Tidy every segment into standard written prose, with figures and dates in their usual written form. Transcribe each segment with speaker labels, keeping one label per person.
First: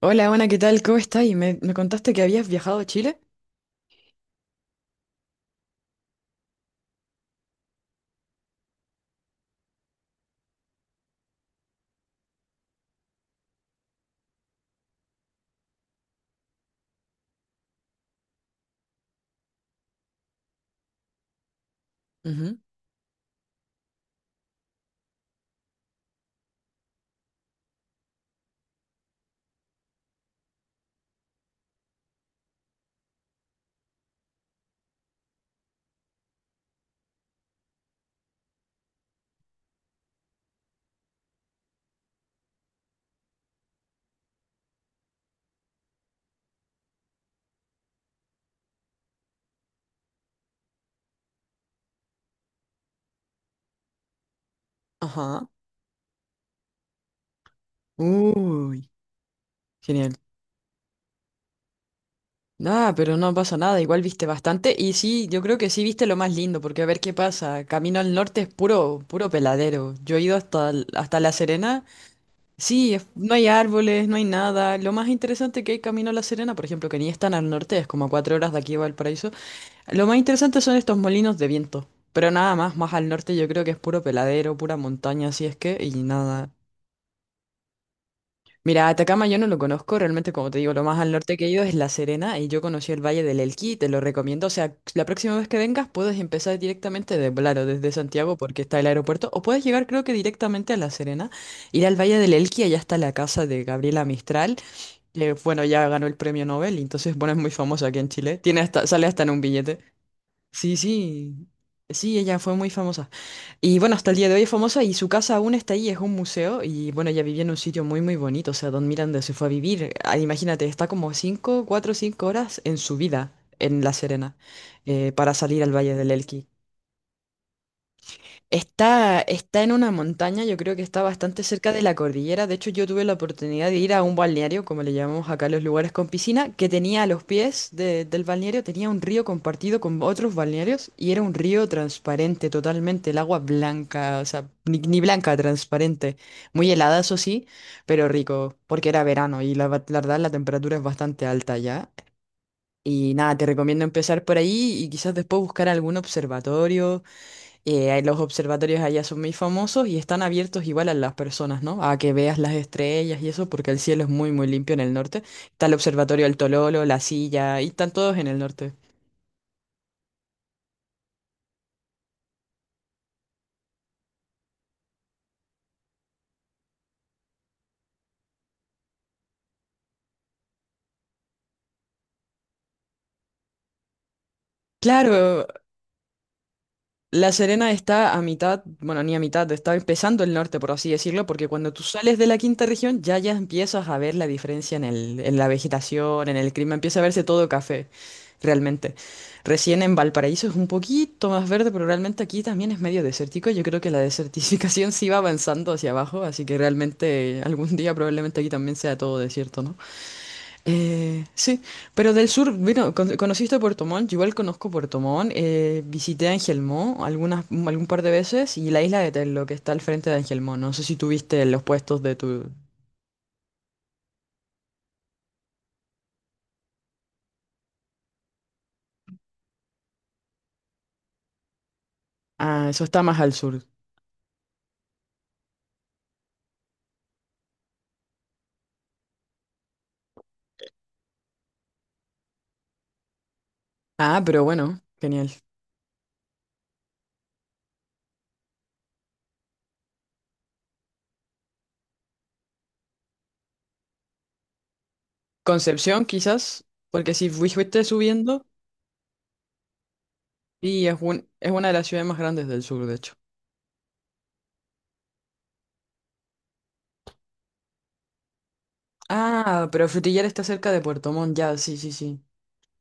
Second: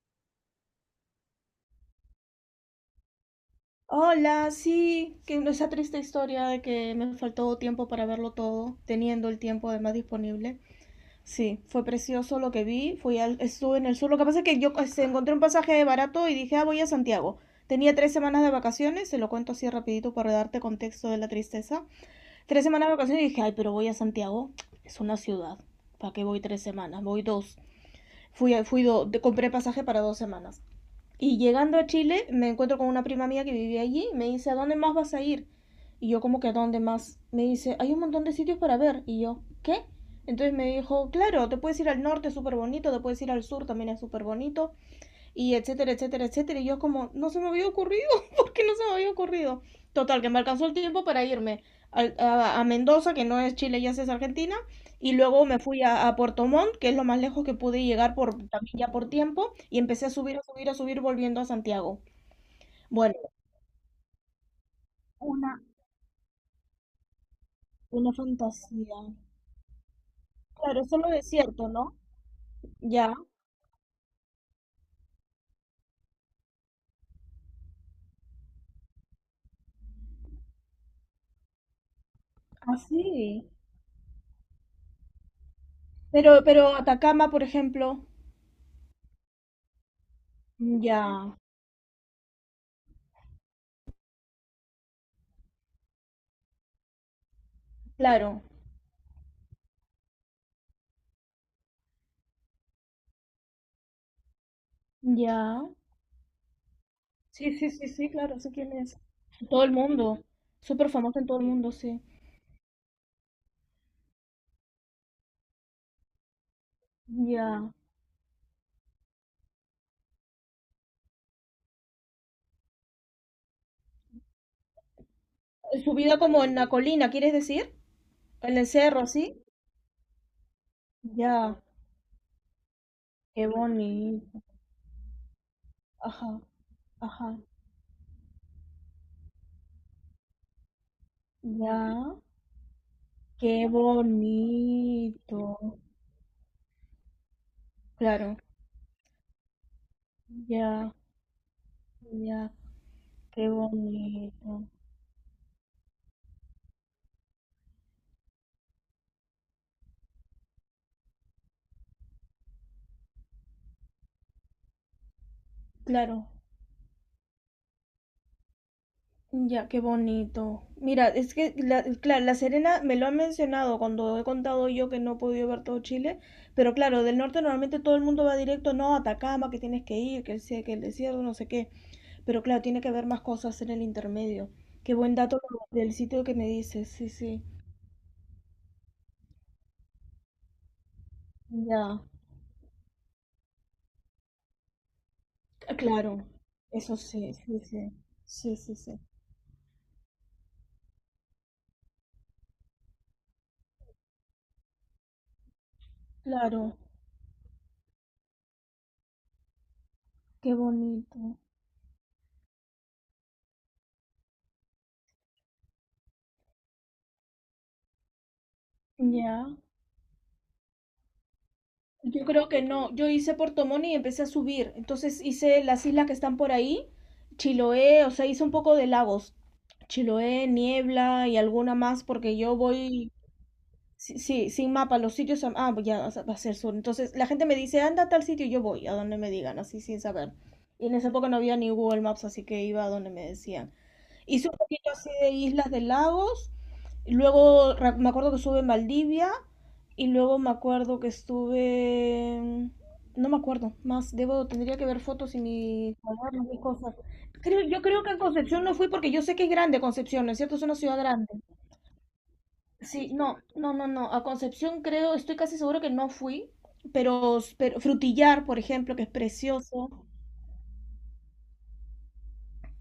Speaker 1: Hola, Ana, ¿qué tal? ¿Cómo estás? Y me contaste que habías viajado a Chile.
Speaker 2: Hola, sí, que no, esa triste historia de que me faltó tiempo para verlo todo, teniendo el tiempo además disponible. Sí, fue precioso lo que vi, estuve en el sur. Lo que pasa es que yo encontré un pasaje barato y dije, ah, voy a Santiago. Tenía 3 semanas de vacaciones, se lo cuento así rapidito para darte contexto de la tristeza.
Speaker 1: Ujú.
Speaker 2: 3 semanas de vacaciones y dije, ay, pero voy a Santiago, es una ciudad. ¿Para qué voy 3 semanas? Voy dos. Fui, a- fui do- de- compré pasaje para 2 semanas. Y llegando a Chile me encuentro con una prima mía que vivía allí y me dice, ¿a dónde más vas a ir? Y yo como que a dónde más. Me dice, hay un montón de sitios para ver. Y yo, ¿qué? Entonces me dijo, claro, te puedes ir al norte, es súper bonito, te puedes ir al sur, también es súper bonito, y etcétera, etcétera, etcétera. Y yo como, no se me había ocurrido, porque no se me había ocurrido. Total, que me alcanzó el tiempo para irme a Mendoza, que no es Chile, ya es Argentina, y luego
Speaker 1: Ajá.
Speaker 2: me fui a Puerto Montt, que es lo más lejos que pude llegar por, también ya
Speaker 1: Uy,
Speaker 2: por tiempo, y empecé a
Speaker 1: genial.
Speaker 2: subir, a subir, a subir, volviendo a Santiago.
Speaker 1: Ah,
Speaker 2: Bueno,
Speaker 1: pero no pasa nada, igual viste bastante. Y sí, yo creo
Speaker 2: una,
Speaker 1: que sí viste lo más lindo, porque a ver qué pasa. Camino
Speaker 2: una
Speaker 1: al norte es puro,
Speaker 2: fantasía.
Speaker 1: puro peladero. Yo he ido
Speaker 2: Claro, solo
Speaker 1: hasta La
Speaker 2: desierto,
Speaker 1: Serena.
Speaker 2: ¿no?
Speaker 1: Sí,
Speaker 2: Ya,
Speaker 1: no hay árboles, no hay nada. Lo más interesante que hay camino a La Serena, por ejemplo, que ni es tan al norte, es como a 4 horas de aquí a Valparaíso. Lo más interesante son estos molinos de viento. Pero nada más, más al norte
Speaker 2: así.
Speaker 1: yo creo que es puro peladero, pura montaña, así es que, y
Speaker 2: Pero,
Speaker 1: nada.
Speaker 2: pero Atacama, por ejemplo,
Speaker 1: Mira, Atacama yo no lo conozco, realmente como te digo, lo más al
Speaker 2: ya,
Speaker 1: norte que he ido es La Serena y yo conocí el Valle del Elqui, te lo recomiendo, o sea, la próxima vez que vengas puedes empezar directamente de Blaro, desde Santiago
Speaker 2: claro,
Speaker 1: porque está el aeropuerto, o puedes llegar creo que directamente a La Serena, ir al Valle del Elqui, allá está la casa de Gabriela Mistral, que
Speaker 2: ya.
Speaker 1: bueno, ya ganó el premio Nobel, y entonces bueno, es muy
Speaker 2: Sí, sí,
Speaker 1: famosa
Speaker 2: sí,
Speaker 1: aquí
Speaker 2: sí,
Speaker 1: en Chile,
Speaker 2: claro, sé
Speaker 1: tiene
Speaker 2: quién
Speaker 1: hasta,
Speaker 2: es.
Speaker 1: sale hasta en un
Speaker 2: Todo el
Speaker 1: billete.
Speaker 2: mundo.
Speaker 1: Sí,
Speaker 2: Súper famoso en todo el
Speaker 1: sí,
Speaker 2: mundo, sí.
Speaker 1: sí, ella fue muy famosa. Y bueno, hasta el día de hoy es famosa y su casa aún está ahí, es un museo y bueno, ella vivía en un
Speaker 2: Ya.
Speaker 1: sitio muy, muy bonito, o sea, Don Miranda se fue a vivir, ah, imagínate, está como 5 4 5 horas en su vida en La Serena, para salir al Valle
Speaker 2: Su
Speaker 1: del
Speaker 2: vida como
Speaker 1: Elqui.
Speaker 2: en la colina, ¿quieres decir? En el cerro,
Speaker 1: Está,
Speaker 2: ¿sí?
Speaker 1: está en una montaña, yo creo que está bastante
Speaker 2: Ya.
Speaker 1: cerca de la cordillera. De hecho, yo tuve la
Speaker 2: Qué
Speaker 1: oportunidad de ir a un
Speaker 2: bonito.
Speaker 1: balneario, como le llamamos acá a los lugares con
Speaker 2: Ajá,
Speaker 1: piscina, que tenía a los
Speaker 2: ajá.
Speaker 1: pies del balneario, tenía un río compartido con otros balnearios y era un río
Speaker 2: Ya.
Speaker 1: transparente totalmente, el agua
Speaker 2: Qué
Speaker 1: blanca, o sea, ni, ni blanca,
Speaker 2: bonito.
Speaker 1: transparente. Muy helada, eso sí, pero
Speaker 2: Claro.
Speaker 1: rico, porque era verano y la verdad la temperatura es
Speaker 2: Ya,
Speaker 1: bastante alta ya.
Speaker 2: ya.
Speaker 1: Y nada, te
Speaker 2: Qué
Speaker 1: recomiendo empezar por
Speaker 2: bonito.
Speaker 1: ahí y quizás después buscar algún observatorio, los observatorios allá son muy famosos y están abiertos igual a las personas, ¿no? A que veas las estrellas y eso, porque el cielo es muy, muy limpio en el norte. Está el observatorio
Speaker 2: Claro.
Speaker 1: del Tololo, La Silla, y están todos en el norte.
Speaker 2: Ya, qué bonito. Mira, es que, claro, La Serena me lo ha mencionado cuando he contado yo que no he podido ver todo Chile, pero claro, del norte normalmente todo el mundo va directo, no, Atacama, que tienes que ir, que el desierto, no sé qué, pero claro, tiene que haber más cosas en el intermedio. Qué buen dato
Speaker 1: Claro,
Speaker 2: lo del sitio que me dices, sí,
Speaker 1: La
Speaker 2: sí.
Speaker 1: Serena está a mitad, bueno, ni a mitad, está empezando el norte, por así decirlo, porque cuando tú
Speaker 2: Ya,
Speaker 1: sales de la quinta región ya empiezas a ver la diferencia en el, en la
Speaker 2: claro,
Speaker 1: vegetación, en el clima,
Speaker 2: eso
Speaker 1: empieza a verse
Speaker 2: sí,
Speaker 1: todo
Speaker 2: sí,
Speaker 1: café,
Speaker 2: sí, sí, sí, sí.
Speaker 1: realmente. Recién en Valparaíso es un poquito más verde, pero realmente aquí también es medio desértico. Yo creo que la desertificación sí va avanzando hacia abajo, así que
Speaker 2: Claro,
Speaker 1: realmente algún día probablemente aquí también sea todo desierto, ¿no?
Speaker 2: qué
Speaker 1: Eh,
Speaker 2: bonito.
Speaker 1: sí, pero del sur, bueno, conociste Puerto Montt, yo igual conozco Puerto Montt, visité Angelmó algunas, algún par de veces y la isla de Tello que
Speaker 2: Ya.
Speaker 1: está al frente de Angelmó, no sé si tuviste los puestos de
Speaker 2: Yo
Speaker 1: tu...
Speaker 2: creo que no. Yo hice Puerto Montt y empecé a subir. Entonces hice las islas que están por ahí, Chiloé, o sea, hice un poco de lagos. Chiloé, Niebla y alguna más, porque yo
Speaker 1: Ah, eso está
Speaker 2: voy,
Speaker 1: más al sur.
Speaker 2: sí, sí, sin mapa, los sitios, ya o sea, va a ser sur. Entonces la gente me dice, anda a tal sitio, y yo voy, a donde me digan, así sin saber. Y en esa época no había ni Google Maps, así que iba a donde me decían.
Speaker 1: Ah, pero
Speaker 2: Hice un
Speaker 1: bueno,
Speaker 2: poquito así
Speaker 1: genial.
Speaker 2: de Islas de Lagos, y luego me acuerdo que estuve en Valdivia y luego me acuerdo que estuve. No me acuerdo más, debo, tendría que ver fotos y mi
Speaker 1: Concepción quizás,
Speaker 2: cuadernos y cosas.
Speaker 1: porque si
Speaker 2: Yo
Speaker 1: fuiste
Speaker 2: creo que a
Speaker 1: subiendo,
Speaker 2: Concepción no fui porque yo sé que es grande Concepción, ¿no es cierto? Es una
Speaker 1: y es,
Speaker 2: ciudad grande.
Speaker 1: es una de las ciudades más grandes del sur, de
Speaker 2: Sí,
Speaker 1: hecho.
Speaker 2: no, no, no, no. A Concepción creo, estoy casi seguro que no fui, pero Frutillar, por ejemplo, que es
Speaker 1: Ah, pero
Speaker 2: precioso.
Speaker 1: Frutillar está cerca de Puerto Montt, ya, sí, sí, sí.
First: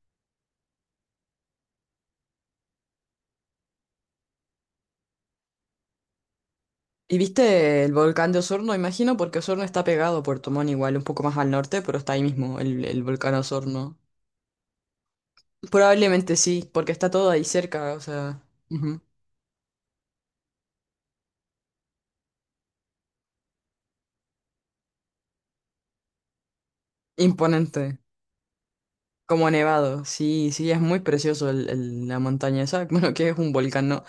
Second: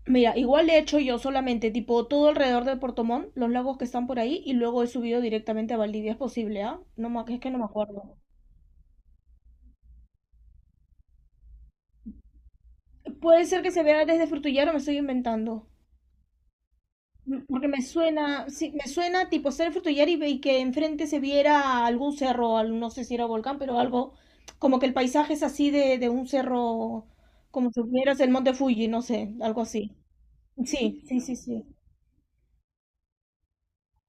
Speaker 2: Mira, igual he hecho yo solamente, tipo, todo alrededor de Puerto Montt, los lagos que están por ahí, y luego he subido directamente a Valdivia, es posible, ¿ah? No
Speaker 1: ¿Y
Speaker 2: ma- es que no me
Speaker 1: viste el
Speaker 2: acuerdo.
Speaker 1: volcán de Osorno, imagino? Porque Osorno está pegado a Puerto Montt igual, un poco más al norte, pero está ahí mismo el volcán
Speaker 2: Puede ser que se
Speaker 1: Osorno.
Speaker 2: vea desde Frutillar o me estoy inventando.
Speaker 1: Probablemente sí, porque está todo ahí
Speaker 2: Porque me
Speaker 1: cerca, o sea,
Speaker 2: suena, sí, me
Speaker 1: ujú.
Speaker 2: suena tipo ser Frutillar y que enfrente se viera algún cerro, no sé si era volcán, pero algo, como que el paisaje es así de un cerro, como si
Speaker 1: Imponente,
Speaker 2: vieras el monte Fuji, no sé,
Speaker 1: como
Speaker 2: algo así.
Speaker 1: nevado. Sí, sí, es muy
Speaker 2: Sí, sí, sí,
Speaker 1: precioso
Speaker 2: sí.
Speaker 1: la montaña esa. Bueno, que es un volcán, ¿no?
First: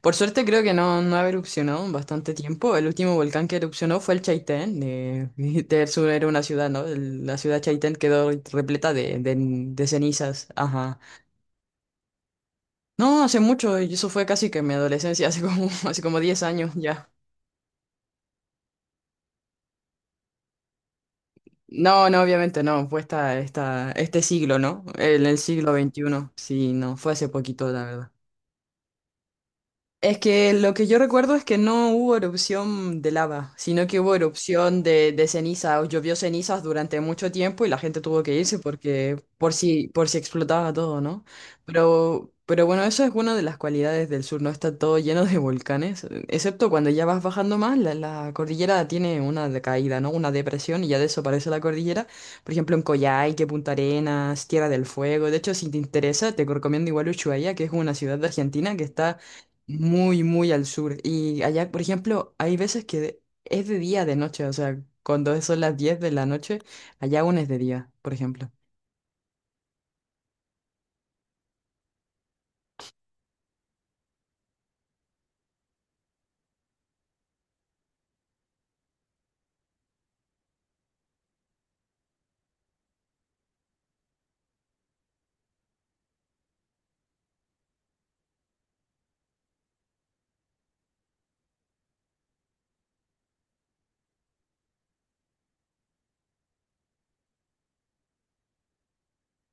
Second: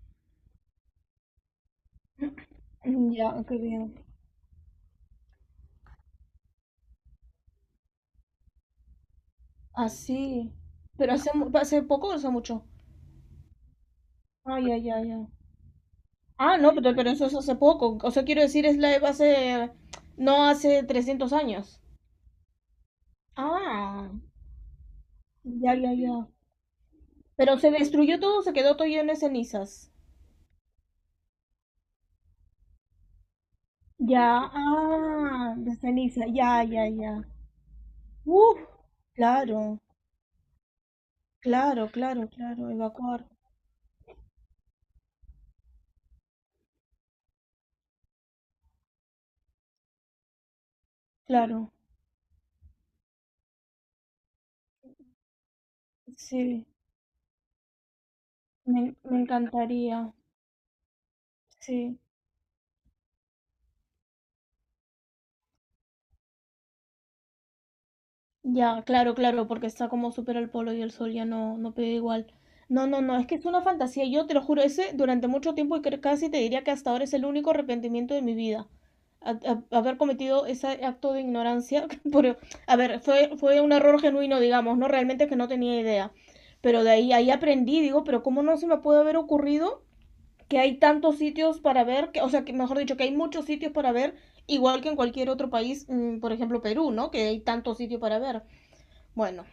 Speaker 1: Por suerte creo que no, no ha erupcionado en bastante tiempo. El
Speaker 2: Mm,
Speaker 1: último
Speaker 2: ya,
Speaker 1: volcán que
Speaker 2: qué bien.
Speaker 1: erupcionó fue el Chaitén. Del sur era una ciudad, ¿no? La ciudad Chaitén quedó repleta de, de cenizas.
Speaker 2: Así.
Speaker 1: Ajá.
Speaker 2: ¿Pero hace poco o hace mucho?
Speaker 1: No, hace mucho, y eso fue casi que
Speaker 2: Ah,
Speaker 1: en mi
Speaker 2: ya, ya,
Speaker 1: adolescencia,
Speaker 2: ya.
Speaker 1: hace como, hace como 10
Speaker 2: Ah,
Speaker 1: años
Speaker 2: no, pero,
Speaker 1: ya.
Speaker 2: pero eso es hace poco. O sea, quiero decir, no hace 300 años.
Speaker 1: No, no, obviamente no, fue esta, esta,
Speaker 2: Ah,
Speaker 1: este siglo, ¿no? El siglo
Speaker 2: ya, ya, ya.
Speaker 1: veintiuno, sí, no, fue hace
Speaker 2: Pero
Speaker 1: poquito,
Speaker 2: se
Speaker 1: la verdad.
Speaker 2: destruyó todo, se quedó todo lleno de cenizas.
Speaker 1: Es que lo que yo recuerdo es que no hubo erupción de lava, sino que hubo
Speaker 2: Ya,
Speaker 1: erupción de
Speaker 2: ah, de
Speaker 1: ceniza, o llovió
Speaker 2: ceniza,
Speaker 1: cenizas
Speaker 2: ya, ya,
Speaker 1: durante
Speaker 2: ya.
Speaker 1: mucho tiempo y la gente tuvo que irse
Speaker 2: Uf,
Speaker 1: porque
Speaker 2: claro,
Speaker 1: por si explotaba todo, ¿no?
Speaker 2: claro, claro,
Speaker 1: Pero
Speaker 2: claro,
Speaker 1: bueno, eso es
Speaker 2: evacuar,
Speaker 1: una de las cualidades del sur, no está todo lleno de volcanes, excepto cuando ya vas bajando más, la cordillera tiene una decaída, ¿no? Una depresión y ya desaparece la
Speaker 2: claro.
Speaker 1: cordillera. Por ejemplo, en Coyhaique, Punta Arenas, Tierra del Fuego. De hecho, si te interesa, te
Speaker 2: Sí,
Speaker 1: recomiendo igual Ushuaia, que es una ciudad de Argentina
Speaker 2: me,
Speaker 1: que está
Speaker 2: me encantaría,
Speaker 1: muy, muy al sur. Y allá, por
Speaker 2: sí.
Speaker 1: ejemplo, hay veces que es de día, de noche. O sea, cuando son las 10 de la noche, allá aún es de día, por ejemplo.
Speaker 2: Ya, claro, claro, porque está como súper al polo y el sol ya no, no pega igual. No, no, no, es que es una fantasía. Yo te lo juro, ese durante mucho tiempo y casi te diría que hasta ahora es el único arrepentimiento de mi vida. A- haber cometido ese acto de ignorancia. Por, a ver, fue un error genuino, digamos, ¿no? Realmente que no tenía idea. Pero de ahí aprendí, digo, pero ¿cómo no se me puede haber ocurrido que hay tantos sitios para ver, que, o sea, que mejor dicho, que hay muchos sitios para ver, igual que en cualquier otro país, por ejemplo, Perú, ¿no? Que hay tantos sitios para ver. Bueno,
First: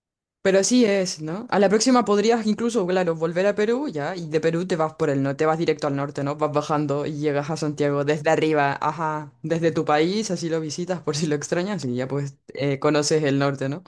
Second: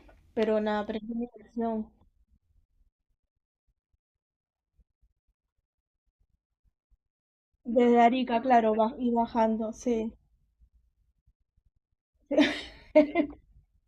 Speaker 1: Pero
Speaker 2: pero
Speaker 1: así
Speaker 2: nada, pero es
Speaker 1: es,
Speaker 2: mi
Speaker 1: ¿no? A la
Speaker 2: versión.
Speaker 1: próxima podrías incluso, claro, volver a Perú, ya. Y de Perú te vas por el norte, te vas directo al norte, ¿no? Vas bajando y llegas a
Speaker 2: Desde
Speaker 1: Santiago desde
Speaker 2: Arica,
Speaker 1: arriba,
Speaker 2: claro, va, y
Speaker 1: ajá. Desde
Speaker 2: bajando,
Speaker 1: tu
Speaker 2: sí.
Speaker 1: país, así lo visitas por si lo extrañas y ya pues conoces el norte, ¿no?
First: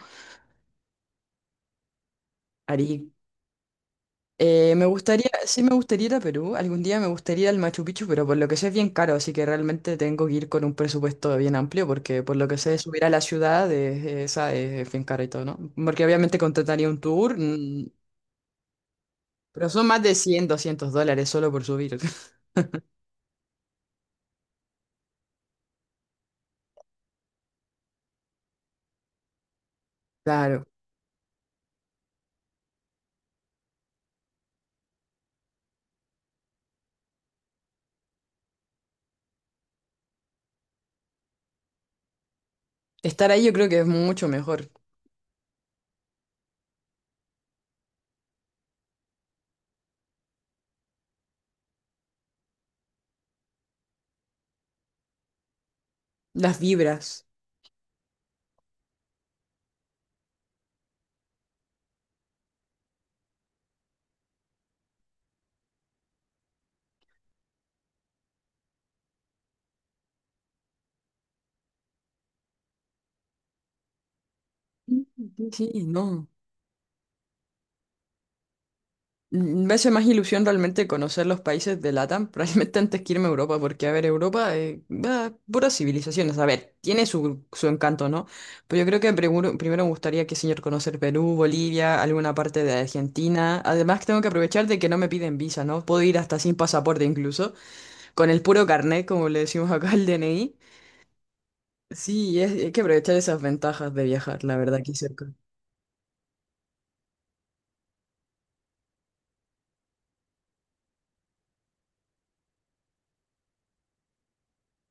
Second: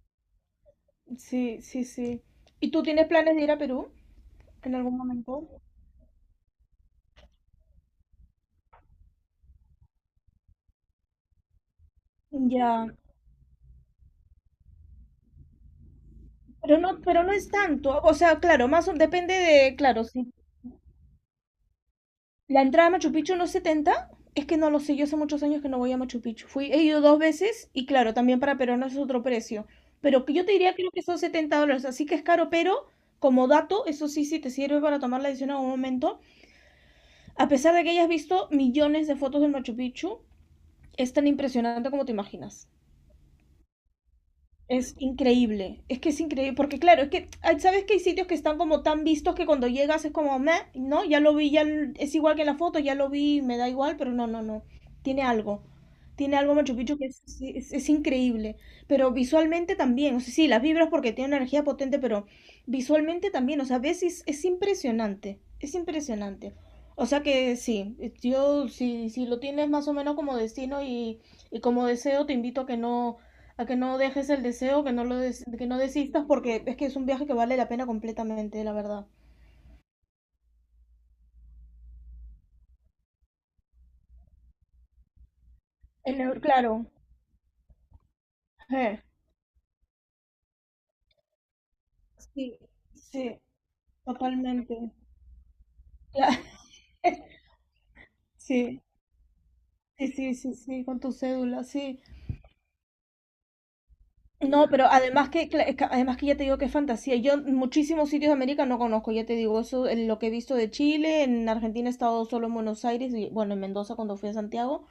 Speaker 2: Sí, sí, sí. ¿Y tú tienes planes de ir a Perú en
Speaker 1: Me
Speaker 2: algún
Speaker 1: gustaría,
Speaker 2: momento?
Speaker 1: sí me gustaría ir a Perú, algún día me gustaría ir al Machu Picchu, pero por lo que sé es bien caro, así que realmente tengo que ir con un presupuesto bien amplio, porque por lo que sé
Speaker 2: Ya,
Speaker 1: subir a la ciudad es, esa es bien caro y todo, ¿no? Porque obviamente contrataría un
Speaker 2: pero no
Speaker 1: tour,
Speaker 2: es tanto. O sea, claro, depende
Speaker 1: pero
Speaker 2: de,
Speaker 1: son más
Speaker 2: claro,
Speaker 1: de
Speaker 2: sí.
Speaker 1: $100 $200 solo por subir.
Speaker 2: La entrada a Machu Picchu no es 70, es que no lo sé, yo hace muchos años que no voy a Machu Picchu. He ido dos veces y claro, también para peruanos es otro precio. Pero que yo te
Speaker 1: Claro,
Speaker 2: diría creo que son $70, así que es caro, pero como dato, eso sí, sí te sirve para tomar la decisión en algún momento. A pesar de que hayas visto millones de fotos del Machu Picchu, es tan impresionante como te imaginas.
Speaker 1: estar ahí yo creo que es mucho mejor.
Speaker 2: Es increíble, es que es increíble, porque claro, es que, ay, ¿sabes que hay sitios que están como tan vistos que cuando llegas es como, meh, no, ya lo vi, es igual que en la foto, ya lo vi, me da igual, pero no, no, no, tiene algo, tiene algo
Speaker 1: Las
Speaker 2: Machu Picchu que es,
Speaker 1: vibras.
Speaker 2: es increíble, pero visualmente también, o sea, sí, las vibras porque tiene una energía potente, pero visualmente también, o sea, ves, es impresionante, es impresionante, o sea que sí, si, si lo tienes más o menos como destino y como deseo, te invito a que no dejes el deseo,
Speaker 1: Sí,
Speaker 2: que no
Speaker 1: sí,
Speaker 2: desistas,
Speaker 1: no.
Speaker 2: porque es que es un viaje que vale la pena completamente, la verdad.
Speaker 1: Me hace más ilusión realmente conocer los países de LATAM, realmente antes que irme a Europa, porque, a ver, Europa, bah, puras
Speaker 2: En
Speaker 1: civilizaciones,
Speaker 2: Eu-
Speaker 1: a
Speaker 2: claro,
Speaker 1: ver, tiene su, su encanto, ¿no? Pero yo
Speaker 2: eh,
Speaker 1: creo que primero, primero me gustaría que señor conocer Perú, Bolivia, alguna
Speaker 2: sí,
Speaker 1: parte de
Speaker 2: sí,
Speaker 1: Argentina. Además, tengo que aprovechar de que
Speaker 2: totalmente.
Speaker 1: no me piden visa, ¿no? Puedo ir hasta
Speaker 2: Cla-
Speaker 1: sin pasaporte incluso, con el puro
Speaker 2: Sí,
Speaker 1: carnet, como le decimos acá al
Speaker 2: sí, sí, sí,
Speaker 1: DNI.
Speaker 2: sí, con tu cédula, sí.
Speaker 1: Sí, hay que aprovechar esas ventajas de viajar, la
Speaker 2: No,
Speaker 1: verdad,
Speaker 2: pero
Speaker 1: aquí
Speaker 2: además
Speaker 1: cerca.
Speaker 2: que, cla- es que- además que ya te digo que es fantasía. Yo muchísimos sitios de América no conozco, ya te digo, eso, lo que he visto de Chile, en Argentina he estado solo en Buenos Aires y bueno, en Mendoza cuando fui a Santiago. O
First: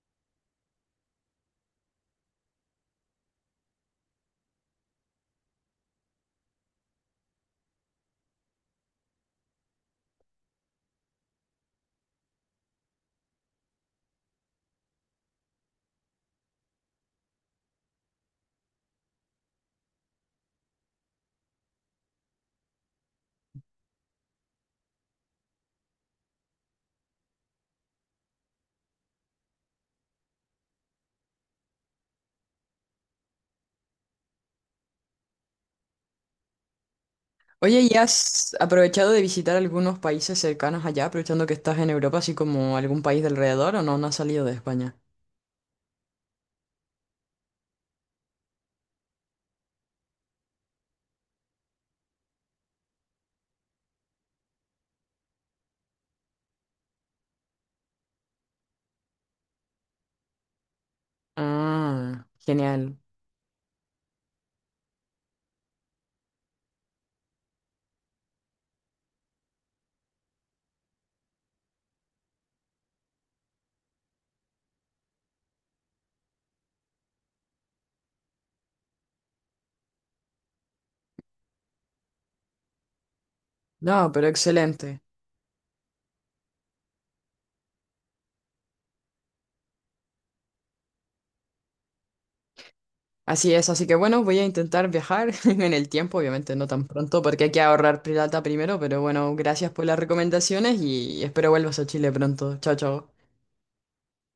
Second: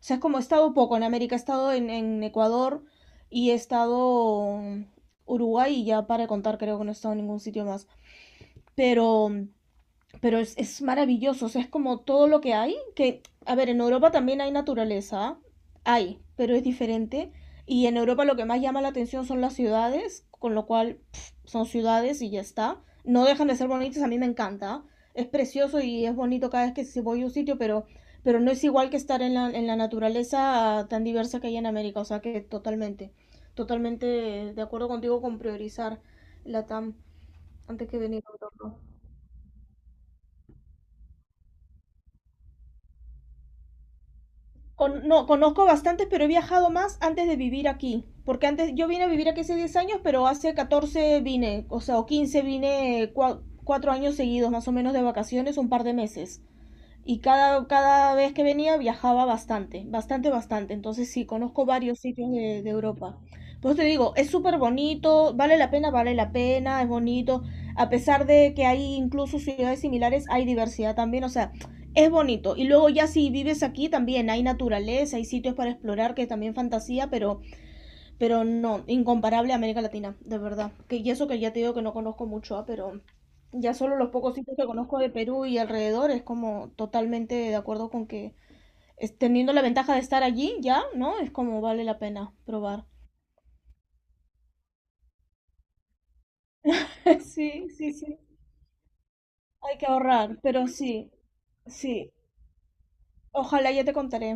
Speaker 2: sea, es como he estado poco en América, he estado en Ecuador y he estado Uruguay y ya para contar creo que no he estado en ningún sitio más. Pero um, pero es maravilloso, o sea, es como todo lo que hay, que, a ver, en Europa también hay naturaleza, hay, pero es diferente. Y en Europa lo que más llama la atención son las ciudades, con lo cual pff, son ciudades y ya está. No dejan de ser bonitas, a mí me encanta. Es precioso y es bonito cada vez que si voy a un sitio, pero no es igual que estar en la naturaleza tan diversa que hay en América. O sea que totalmente, totalmente de acuerdo contigo con priorizar la TAM
Speaker 1: Oye,
Speaker 2: antes
Speaker 1: ¿y
Speaker 2: que venir a
Speaker 1: has
Speaker 2: Europa.
Speaker 1: aprovechado de visitar algunos países cercanos allá, aprovechando que estás en Europa, así como algún país de alrededor, o no, no has salido de España?
Speaker 2: No, conozco bastantes, pero he viajado más antes de vivir aquí. Porque antes yo vine a vivir aquí hace 10 años, pero hace 14 vine, o sea, o 15 vine 4 años seguidos, más o menos de vacaciones, un par de meses y cada vez que venía viajaba bastante, bastante, bastante. Entonces sí, conozco varios
Speaker 1: Ah,
Speaker 2: sitios de
Speaker 1: genial.
Speaker 2: Europa. Por eso te digo, es súper bonito, vale la pena, es bonito. A pesar de que hay incluso ciudades similares, hay diversidad también, o sea, es bonito. Y luego ya si vives aquí también hay naturaleza, hay sitios para explorar que también fantasía, pero no, incomparable a América Latina, de verdad. Que, y eso que ya te digo que no conozco mucho, pero ya solo los
Speaker 1: No, pero
Speaker 2: pocos sitios que conozco
Speaker 1: excelente.
Speaker 2: de Perú y alrededor es como totalmente de acuerdo con que teniendo la ventaja de estar allí ya, ¿no? Es como vale la pena probar.
Speaker 1: Así es, así que bueno, voy a intentar viajar en el tiempo, obviamente no tan pronto, porque hay que
Speaker 2: Sí, sí,
Speaker 1: ahorrar
Speaker 2: sí.
Speaker 1: plata primero, pero bueno, gracias
Speaker 2: Hay
Speaker 1: por
Speaker 2: que
Speaker 1: las
Speaker 2: ahorrar, pero
Speaker 1: recomendaciones
Speaker 2: sí,
Speaker 1: y espero vuelvas a Chile
Speaker 2: sí.
Speaker 1: pronto. Chao, chao.
Speaker 2: Ojalá ya te contaré.